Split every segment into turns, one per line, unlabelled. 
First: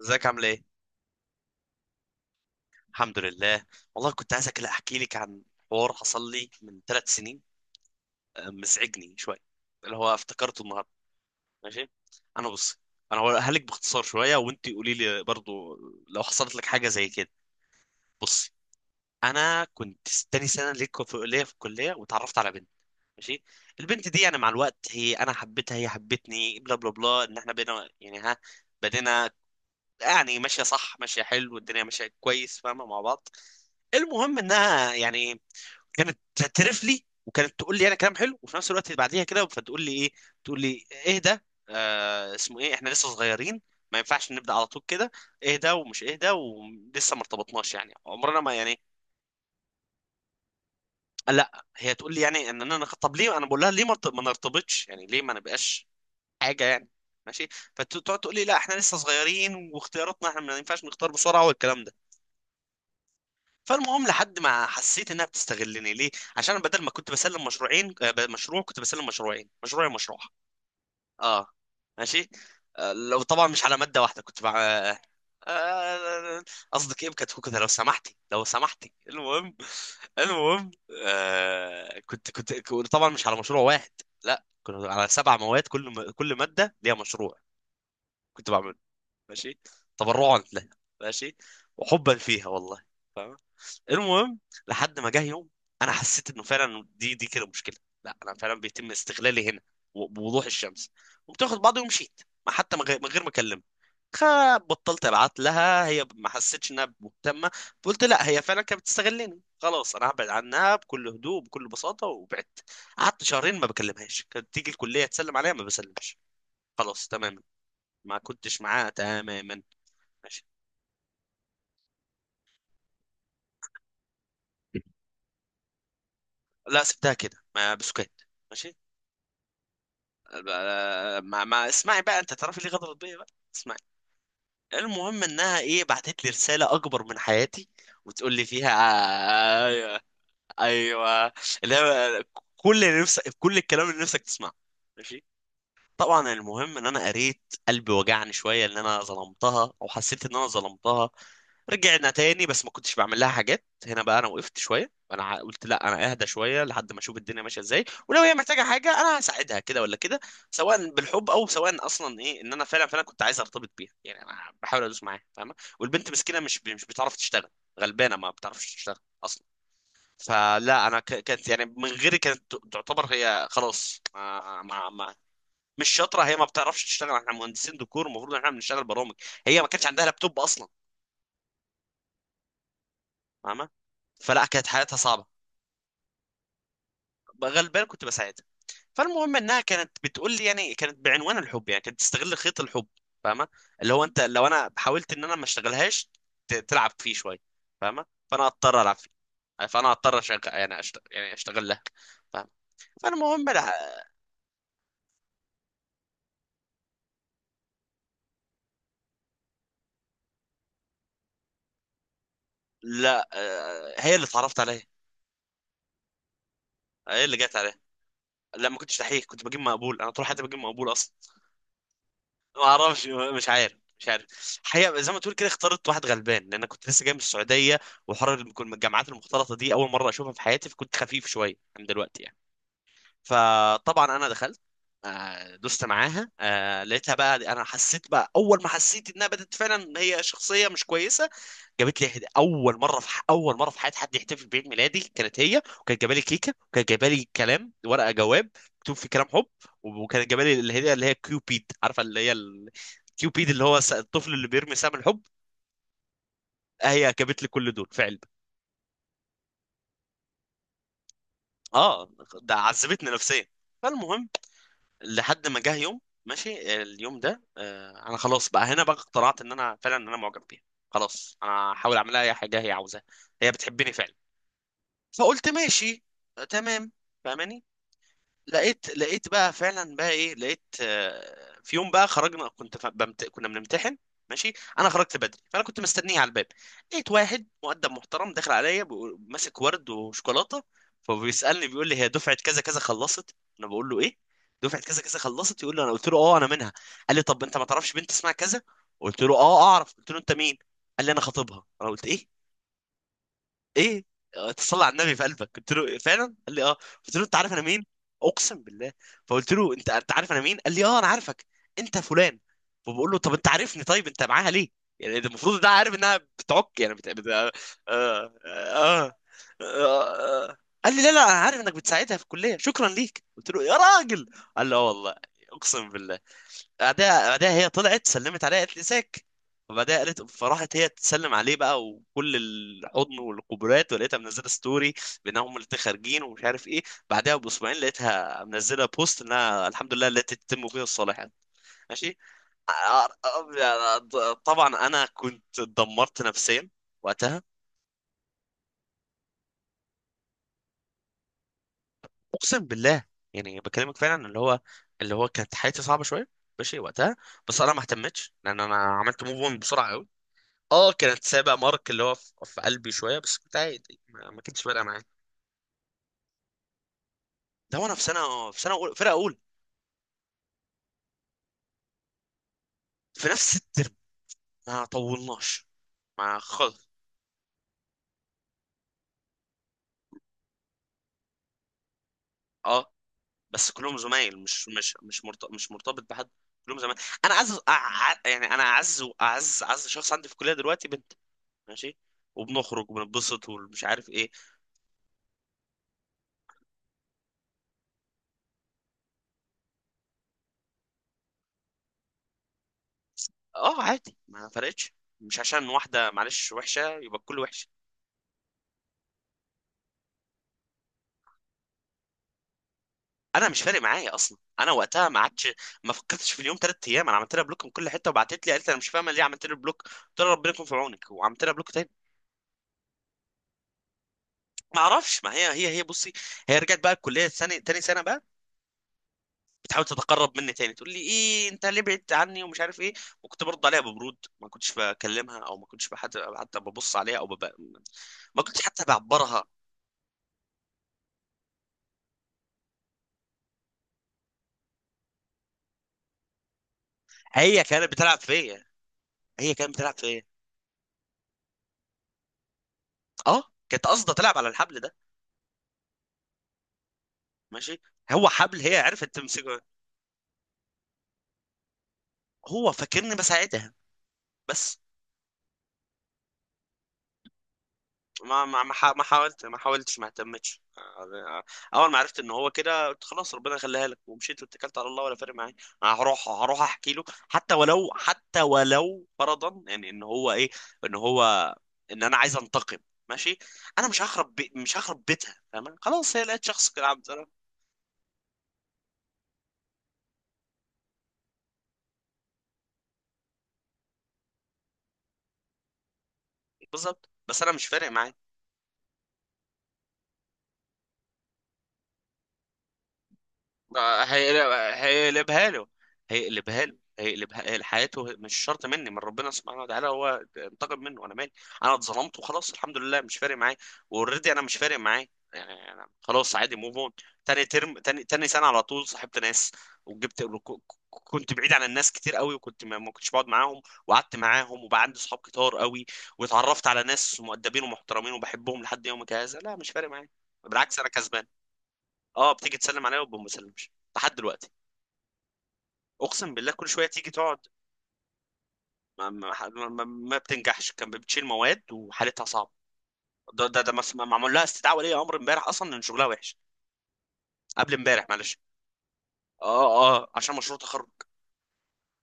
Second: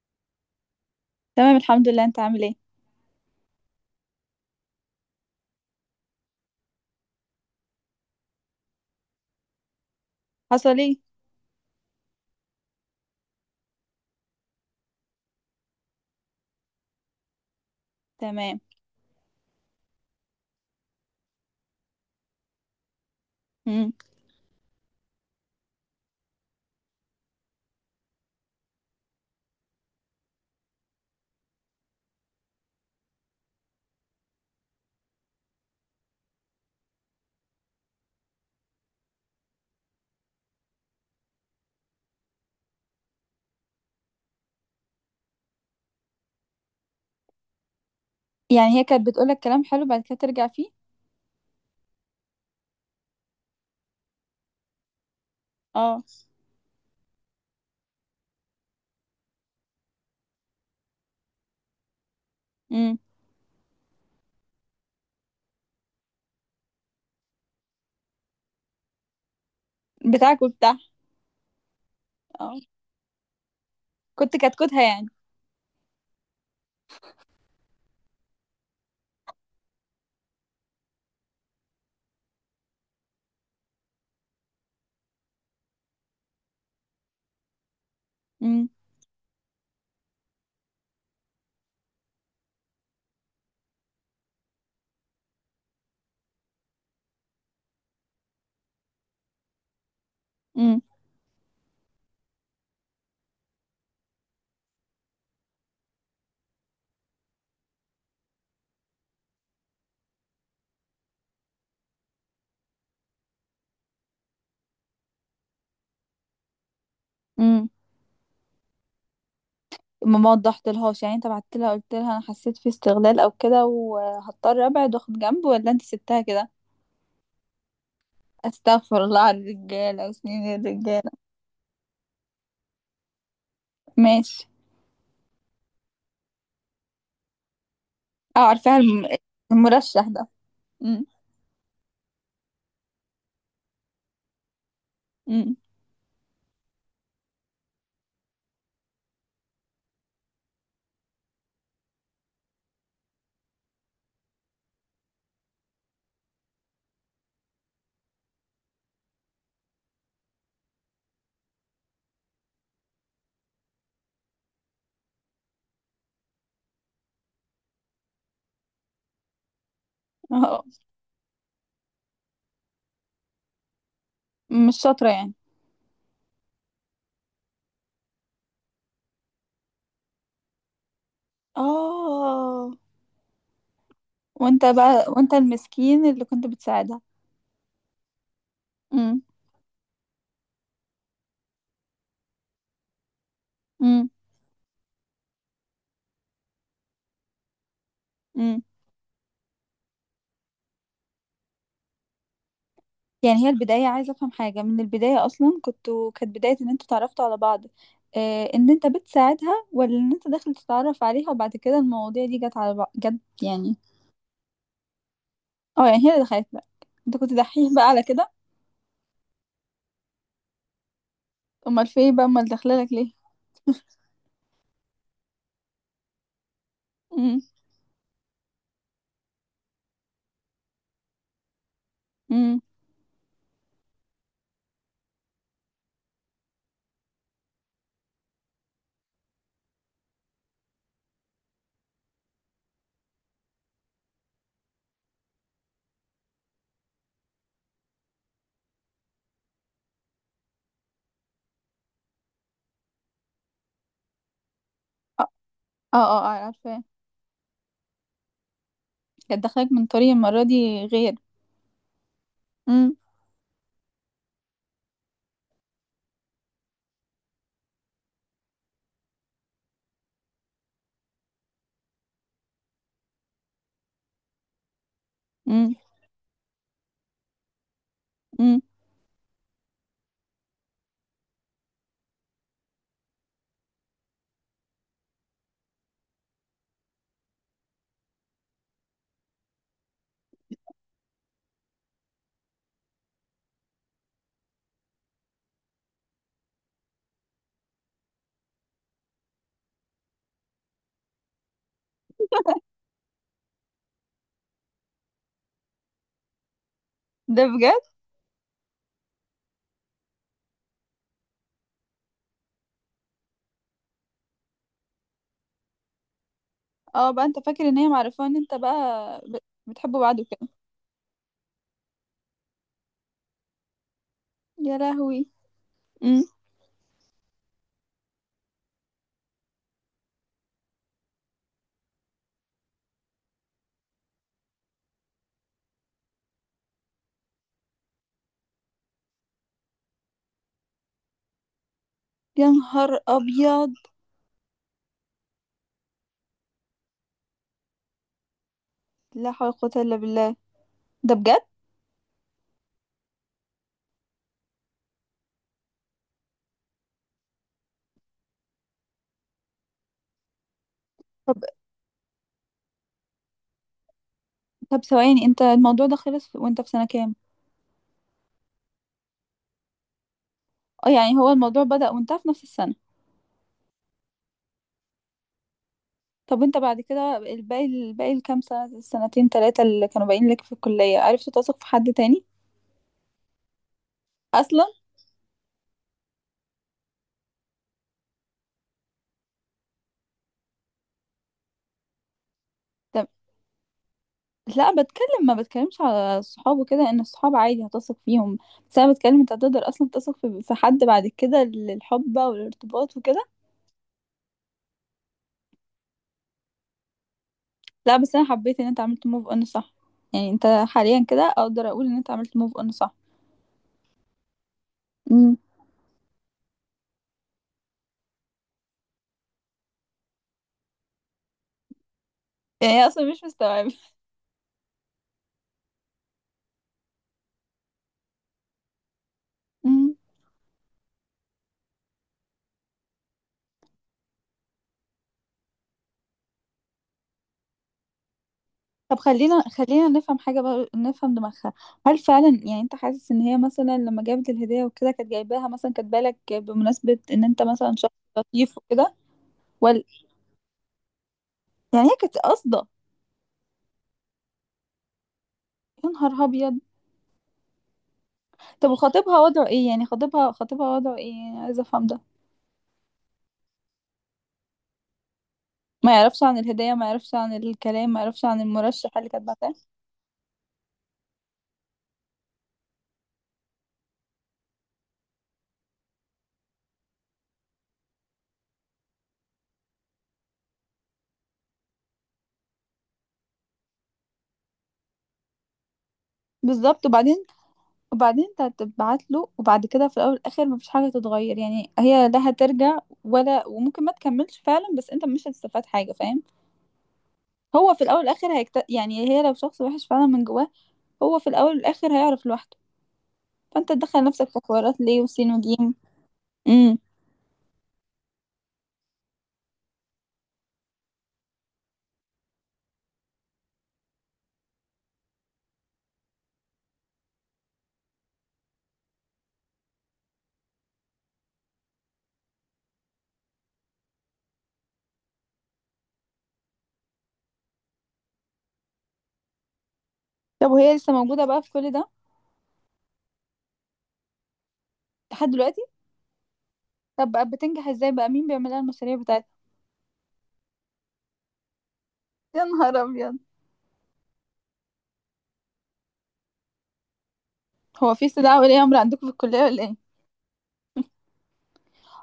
ازيك عامل ايه؟
تمام، الحمد لله. انت عامل ايه؟
الحمد لله. والله كنت عايزك لا احكي لك عن حوار حصل لي من 3 سنين. آه، مزعجني شويه، اللي هو افتكرته
حصل
النهارده.
ايه؟
ماشي. انا بص، انا هقولها لك باختصار شويه وانت قولي لي برضو لو حصلت لك حاجه زي كده. بصي،
تمام.
انا كنت تاني سنه ليا في الكليه وتعرفت على بنت. ماشي.
امم
البنت دي يعني مع الوقت هي انا حبيتها، هي حبتني بلا بلا بلا، ان احنا بينا يعني، ها، بدينا، يعني ماشيه صح، ماشيه حلو، والدنيا ماشيه كويس، فاهمه، مع بعض. المهم انها يعني كانت تعترف لي وكانت تقول لي انا كلام حلو، وفي نفس الوقت بعديها كده فتقول لي ايه، تقول لي اهدى. آه، اسمه ايه، احنا لسه صغيرين، ما ينفعش نبدا على طول كده. اهدى ومش اهدى ولسه ما ارتبطناش يعني، عمرنا ما
يعني
يعني.
هي كانت بتقولك كلام حلو بعد كده ترجع فيه؟
لا، هي تقول لي يعني ان انا طب ليه، انا بقول لها ليه ما نرتبطش يعني، ليه ما نبقاش
اه.
حاجه يعني. ماشي. فتقعد تقول لي لا احنا لسه صغيرين، واختياراتنا احنا ما ينفعش نختار بسرعه، والكلام ده.
امم
فالمهم لحد ما حسيت انها بتستغلني ليه، عشان بدل ما كنت بسلم مشروعين، مشروع، كنت بسلم مشروعين، مشروعي مشروع
بتاعك وبتاع؟
اه. ماشي.
اه.
لو طبعا مش على ماده واحده
كنت
كنت مع
كتكوتها يعني؟
آه، قصدك ايه بكتكوت كده؟ لو سمحتي، لو سمحتي. المهم، المهم، كنت طبعا مش على مشروع واحد، لا كنا على 7 مواد، كل ماده ليها مشروع كنت
امم
بعمله. ماشي. تبرعا لها. ماشي. وحبا فيها والله. المهم، لحد ما جه يوم انا حسيت انه فعلا دي كده مشكله، لا انا فعلا بيتم استغلالي هنا بوضوح
امم
الشمس. قمت واخد بعضي ومشيت، ما حتى من غير ما اكلمها. بطلت ابعت لها، هي ما حسيتش انها مهتمه. قلت لا، هي فعلا كانت بتستغلني، خلاص انا هبعد عنها بكل هدوء بكل بساطه، وبعدت. قعدت شهرين ما بكلمهاش، كانت تيجي الكليه تسلم عليها ما بسلمش. خلاص تماما.
امم
ما كنتش معاها تماما.
ما
ماشي.
وضحتلهاش، يعني انت بعت لها قلت لها انا حسيت في استغلال او كده وهضطر ابعد واخد جنب، ولا انت سبتها كده؟
لا سبتها كده، ما بسكت. ماشي.
استغفر الله على الرجاله وسنين الرجاله!
ب- ما, ما اسمعي بقى، انت تعرفي ليه غدرت بيا بقى. اسمعي.
ماشي.
المهم انها ايه، بعتت لي رساله اكبر من حياتي، وتقول
اه،
لي فيها،
عارفاها
ايوه،
المرشح ده. امم
ايوه، اللي هو، كل اللي نفسك، كل الكلام اللي نفسك تسمعه. ماشي.
امم
طبعا المهم ان انا قريت، قلبي وجعني شويه ان انا ظلمتها، او حسيت ان انا ظلمتها. رجعنا تاني، بس ما كنتش بعمل لها حاجات هنا بقى، انا وقفت شويه، انا قلت لا، انا اهدى شويه لحد ما اشوف الدنيا ماشيه ازاي، ولو هي محتاجه حاجه انا هساعدها كده ولا كده، سواء بالحب او سواء اصلا ايه، ان انا فعلا كنت عايز ارتبط بيها يعني، انا بحاول ادوس معاها، فاهمه، والبنت مسكينه، مش بتعرف تشتغل، غلبانه ما بتعرفش تشتغل اصلا.
اه.
فلا انا كانت يعني من غيري كانت تعتبر هي خلاص
مش شاطره
ما,
يعني.
مش شاطره، هي ما بتعرفش تشتغل، احنا مهندسين ديكور المفروض ان احنا بنشتغل برامج، هي ما كانش عندها لابتوب اصلا،
اه.
فاهمه. فلا
وانت
كانت حياتها
بقى،
صعبه،
وانت المسكين اللي كنت بتساعدها.
غلبان كنت بساعدها.
امم
فالمهم انها كانت بتقول لي يعني، كانت بعنوان الحب، يعني كانت بتستغل خيط الحب، فاهمه، اللي هو،
امم
انت لو انا حاولت ان انا ما اشتغلهاش تلعب فيه شويه، فاهمه، فانا
امم
اضطر العب فيه، فانا اضطر اشغل يعني أشتغل يعني اشتغل لها، فاهمه.
يعني
فالمهم
هي البداية، عايزة افهم حاجة. من البداية اصلا كنتوا، كانت بداية ان انتوا تعرفتوا على بعض، اه، ان انت بتساعدها ولا ان انت داخل تتعرف عليها، وبعد كده المواضيع دي جت على بعض جت
لا،
يعني؟
هي اللي اتعرفت عليها،
اه، يعني هي اللي دخلت لك. انت
هي
كنت
اللي جت
دحيح
عليها.
بقى على كده؟
لا، ما كنتش دحيح، كنت بجيب مقبول، انا طول حياتي بجيب مقبول اصلا.
امال في ايه بقى؟ امال
ما
داخله لك
اعرفش،
ليه؟
مش عارف، مش عارف. حقيقة زي ما تقول كده، اخترت واحد غلبان، لان كنت لسه جاي من
امم
السعودية وحر. الجامعات المختلطة دي اول مرة اشوفها في حياتي، فكنت خفيف شوية عن دلوقتي يعني.
امم
فطبعا انا دخلت، دست معاها، لقيتها بقى، انا حسيت بقى، اول ما حسيت انها بدات فعلا هي شخصية مش كويسة. جابت لي اول مره اول مره في حياتي حد يحتفل بعيد ميلادي كانت هي، وكانت جايبه لي كيكه، وكانت جايبه لي كلام، ورقه جواب مكتوب فيه كلام حب، وكانت جايبه لي الهديه اللي هي كيوبيد، عارفه اللي هي كيوبيد اللي هو الطفل اللي بيرمي سهم الحب.
اه، اه، اه، عارفة.
هي جابت لي كل دول في علبه.
كانت داخلك من طريق المرة دي غير؟
اه. ده
امم
عذبتني نفسيا. فالمهم لحد ما جه يوم، ماشي اليوم ده، آه، انا خلاص بقى هنا بقى اقتنعت ان انا فعلا ان انا معجب بيها، خلاص انا هحاول اعمل لها اي حاجه هي عاوزاها، هي بتحبني فعلا. فقلت
امم
ماشي، آه، تمام، فاهماني.
امم
لقيت بقى فعلا بقى ايه، لقيت، آه، في يوم بقى خرجنا، كنت كنا بنمتحن. ماشي. انا خرجت بدري فانا كنت مستنيه على الباب. لقيت واحد مؤدب محترم داخل عليا ماسك ورد وشوكولاته، فبيسالني بيقول لي هي دفعه كذا كذا خلصت، انا بقول له ايه، دفعه كذا كذا خلصت، يقول لي انا، قلت له اه انا منها. قال لي طب انت ما تعرفش بنت اسمها كذا؟ قلت له اه اعرف. قلت له انت مين؟ قال لي انا خطيبها. انا قلت ايه، ايه، آه، تصلي على النبي في قلبك؟ قلت له فعلا؟ قال لي اه. قلت له انت
ده
عارف انا مين؟
بجد؟
اقسم بالله. فقلت له انت عارف انا مين؟ قال لي اه انا عارفك، انت فلان. فبقول له طب انت عارفني، طيب انت معاها ليه؟ يعني ده المفروض ده عارف انها بتعك، يعني
اه، بقى انت فاكر ان هي معرفة ان انت بقى
آه... آه...
بتحبوا بعض وكده؟
آه... قال لي لا لا انا عارف انك بتساعدها في الكليه، شكرا ليك. قلت له يا راجل. قال لي
يا
اه والله.
لهوي!
اقسم بالله.
امم
بعدها هي طلعت سلمت عليها قالت لي ازيك، وبعدها قالت، فراحت هي تسلم عليه بقى، وكل الحضن والقبرات، ولقيتها منزله ستوري بانهم هم الاتنين خارجين ومش عارف ايه. بعدها باسبوعين لقيتها منزله بوست انها الحمد لله التي تتم فيها الصالحات. ماشي.
يا نهار ابيض!
طبعا انا كنت اتدمرت نفسيا وقتها،
لا حول ولا قوة الا بالله. ده بجد؟
اقسم بالله، يعني بكلمك فعلا، اللي هو، اللي هو كانت حياتي صعبه شويه ماشي وقتها. بس انا ما اهتمتش، لان انا عملت موف اون بسرعه. اه، كانت
طب
سابقة مارك اللي هو في قلبي شوية، بس كنت عادي، ما كانتش
طب
فارقة معايا.
ثواني، انت الموضوع ده خلص وانت في سنة كام؟
ده وانا في سنة أولى، فرقة أولى.
اه، يعني هو الموضوع بدأ وانتهى في نفس السنة؟
في نفس الترم، ما طولناش، ما
طب انت بعد
خالص.
كده، الباقي الكام سنة، السنتين تلاتة اللي كانوا باقيين لك في الكلية، عرفت تثق في حد تاني؟
اه، بس كلهم زمايل،
اصلا؟
مش مرتبط بحد، كلهم زمايل. انا اعز يعني انا اعز واعز اعز شخص عندي في الكلية دلوقتي بنت. ماشي. وبنخرج وبنبسط ومش عارف ايه.
لا، بتكلم، ما بتكلمش على الصحاب وكده، ان الصحاب عادي هتثق فيهم. بس انا بتكلم انت هتقدر اصلا تثق في حد بعد كده للحب بقى والارتباط وكده؟
اه، عادي، ما فرقتش، مش عشان واحدة معلش وحشة يبقى الكل وحش.
لا، بس انا حبيت ان انت عملت موف اون، صح. يعني انت حاليا كده اقدر اقول ان انت عملت موف اون، صح؟
انا مش فارق معايا اصلا، انا وقتها ما
امم
عادش ما فكرتش في اليوم. 3 ايام انا عملت لها بلوك من كل حته، وبعتت لي قالت لي انا مش فاهمه ليه عملت لي بلوك، قلت لها ربنا يكون في عونك، وعملت لها بلوك تاني.
يعني هي اصلا مش مستوعبه.
ما اعرفش، ما هي بصي، هي رجعت بقى الكليه الثاني تاني سنه بقى، بتحاول
امم
تتقرب مني تاني، تقول لي ايه انت ليه بعدت عني ومش عارف ايه. وكنت برد عليها ببرود، ما كنتش بكلمها، او ما كنتش بحد حتى ببص عليها او ما كنتش حتى
طب
بعبرها.
خلينا نفهم حاجه بقى، نفهم دماغها. هل فعلا يعني انت حاسس ان هي مثلا لما جابت الهديه وكده كانت جايباها مثلا كاتبه لك بمناسبه ان انت
هي
مثلا شخص
كانت بتلعب
لطيف
فيا،
وكده؟
هي كانت
ولا
بتلعب فيا.
يعني هي كانت قاصده؟
اه، كانت قاصده تلعب على الحبل ده،
يا نهار ابيض!
ماشي، هو حبل
طب
هي عرفت
خطيبها وضعه
تمسكه.
ايه؟ يعني خطيبها وضعه ايه؟ يعني عايزه افهم ده.
هو فاكرني بساعدها بس.
ما يعرفش عن الهدية، ما يعرفش عن الكلام، ما يعرفش عن المرشح اللي كانت بعتها؟
ما حاولتش، ما اهتمتش، اول ما عرفت ان هو كده قلت خلاص ربنا يخليها لك، ومشيت واتكلت على الله، ولا فارق معايا. انا هروح احكي له، حتى ولو فرضا، يعني ان هو ايه، ان هو، ان انا عايز انتقم. ماشي. انا مش هخرب بيتها، فاهم؟ خلاص، هي لقيت شخص كده
بالظبط،
عبد.
وبعدين؟ وبعدين انت هتبعت له، وبعد كده في الاول والاخر ما فيش حاجة تتغير، يعني هي لا هترجع ولا، وممكن ما تكملش فعلا، بس انت مش هتستفاد حاجة، فاهم؟
بالظبط، بس انا مش
هو في
فارق
الاول
معايا.
والاخر يعني هي لو شخص وحش فعلا من جواه، هو في الاول والاخر هيعرف لوحده. فانت تدخل نفسك في حوارات ليه وسين
هيقلبها له،
وجيم؟
هيقلبها له،
امم
هيقلبها حياته، مش شرط مني، من ربنا سبحانه وتعالى هو انتقم منه، انا مالي. انا اتظلمت وخلاص، الحمد لله، مش فارق معايا. واوريدي انا مش فارق معايا يعني، انا خلاص عادي موف اون. تاني ترم تاني سنه، على طول صاحبت ناس، وجبت ك- كنت بعيد عن الناس كتير قوي، وكنت ما كنتش بقعد معاهم، وقعدت معاهم، وبقى عندي صحاب كتار قوي، واتعرفت على ناس مؤدبين ومحترمين وبحبهم لحد يومك هذا. لا، مش فارق معايا،
طب وهي
بالعكس انا
لسه
كسبان.
موجودة بقى في كل ده؟
اه، بتيجي تسلم عليا وما بسلمش لحد دلوقتي.
لحد دلوقتي؟
اقسم بالله كل شويه تيجي
طب بقى
تقعد.
بتنجح ازاي بقى؟ مين بيعمل لها المشاريع
ما,
بتاعتها؟
ما, ما, ما ما بتنجحش، كان بتشيل مواد وحالتها
يا
صعبه.
نهار ابيض!
ده معمول لها استدعاء ولي امر امبارح، اصلا ان شغلها وحش، قبل
هو
امبارح،
في
معلش.
استدعاء ولي امر عندكم في الكليه ولا ايه؟
اه، اه، عشان مشروع تخرج.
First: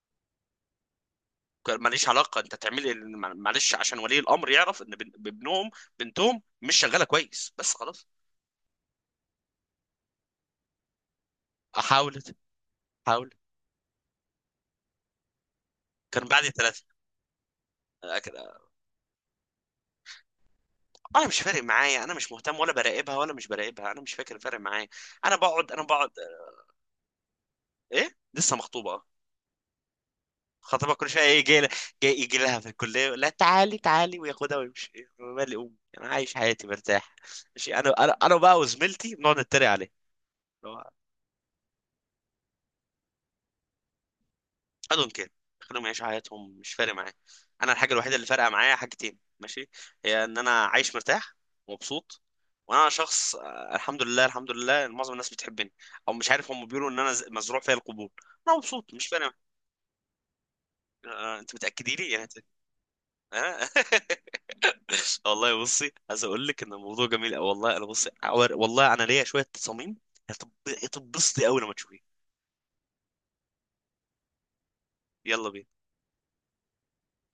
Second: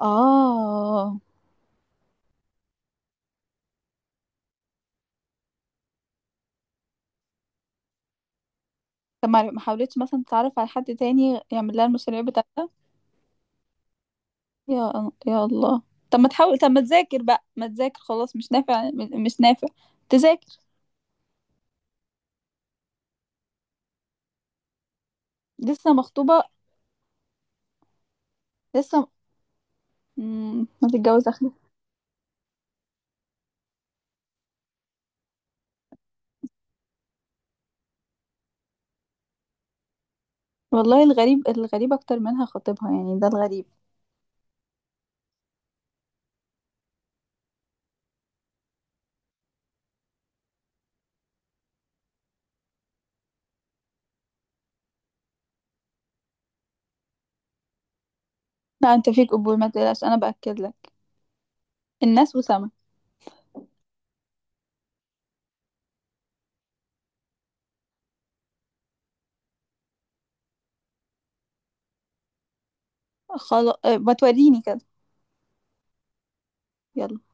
اه.
كان ماليش علاقه، انت تعملي معلش، عشان ولي الامر يعرف ان ابنهم، بنتهم، مش شغاله كويس، بس خلاص.
طب ما حاولتش مثلا تتعرف على حد تاني يعمل لها المشاريع
حاولت،
بتاعتها؟
حاولت.
يا الله! طب
كان
ما
بعد
تحاول، طب ما
ثلاثه
تذاكر بقى ما تذاكر، خلاص مش
كده.
نافع مش نافع. تذاكر.
انا مش فارق معايا، انا مش مهتم، ولا براقبها ولا مش براقبها، انا مش فاكر فارق معايا. انا بقعد،
لسه مخطوبه؟
ايه، لسه مخطوبه، اه.
لسه. ما
خطيبها كل شويه
تتجوز
ايه
اخلي.
جاي، جاي يجي لها في الكليه يقول لها تعالي تعالي وياخدها ويمشي. إيه، مالي، امي، انا عايش حياتي مرتاح. ماشي، انا بقى وزميلتي بنقعد نتريق عليه، اللي هو
والله، الغريب الغريب اكتر منها خطيبها، يعني ده الغريب.
I don't care. خليهم يعيشوا حياتهم، مش فارق معايا. انا الحاجه الوحيده اللي فارقه معايا حاجتين، ماشي، هي ان انا عايش مرتاح ومبسوط. وانا شخص، آه، الحمد لله، الحمد لله إن معظم الناس بتحبني، او مش عارف، هم بيقولوا ان انا مزروع فيا القبول. انا مبسوط،
لا،
مش
انت
فارق
فيك
معايا.
قبول، ما تقلقش، انا باكد لك.
آه، انت متاكدي لي يعني؟
الناس وسامه.
آه؟ والله بصي، عايز اقول لك ان الموضوع جميل أوي. والله انا بصي، والله انا ليا شويه تصاميم، هتب- هتتبسطي قوي لما تشوفيه.
خلاص، ما توريني كده.
يلا بينا.
يلا.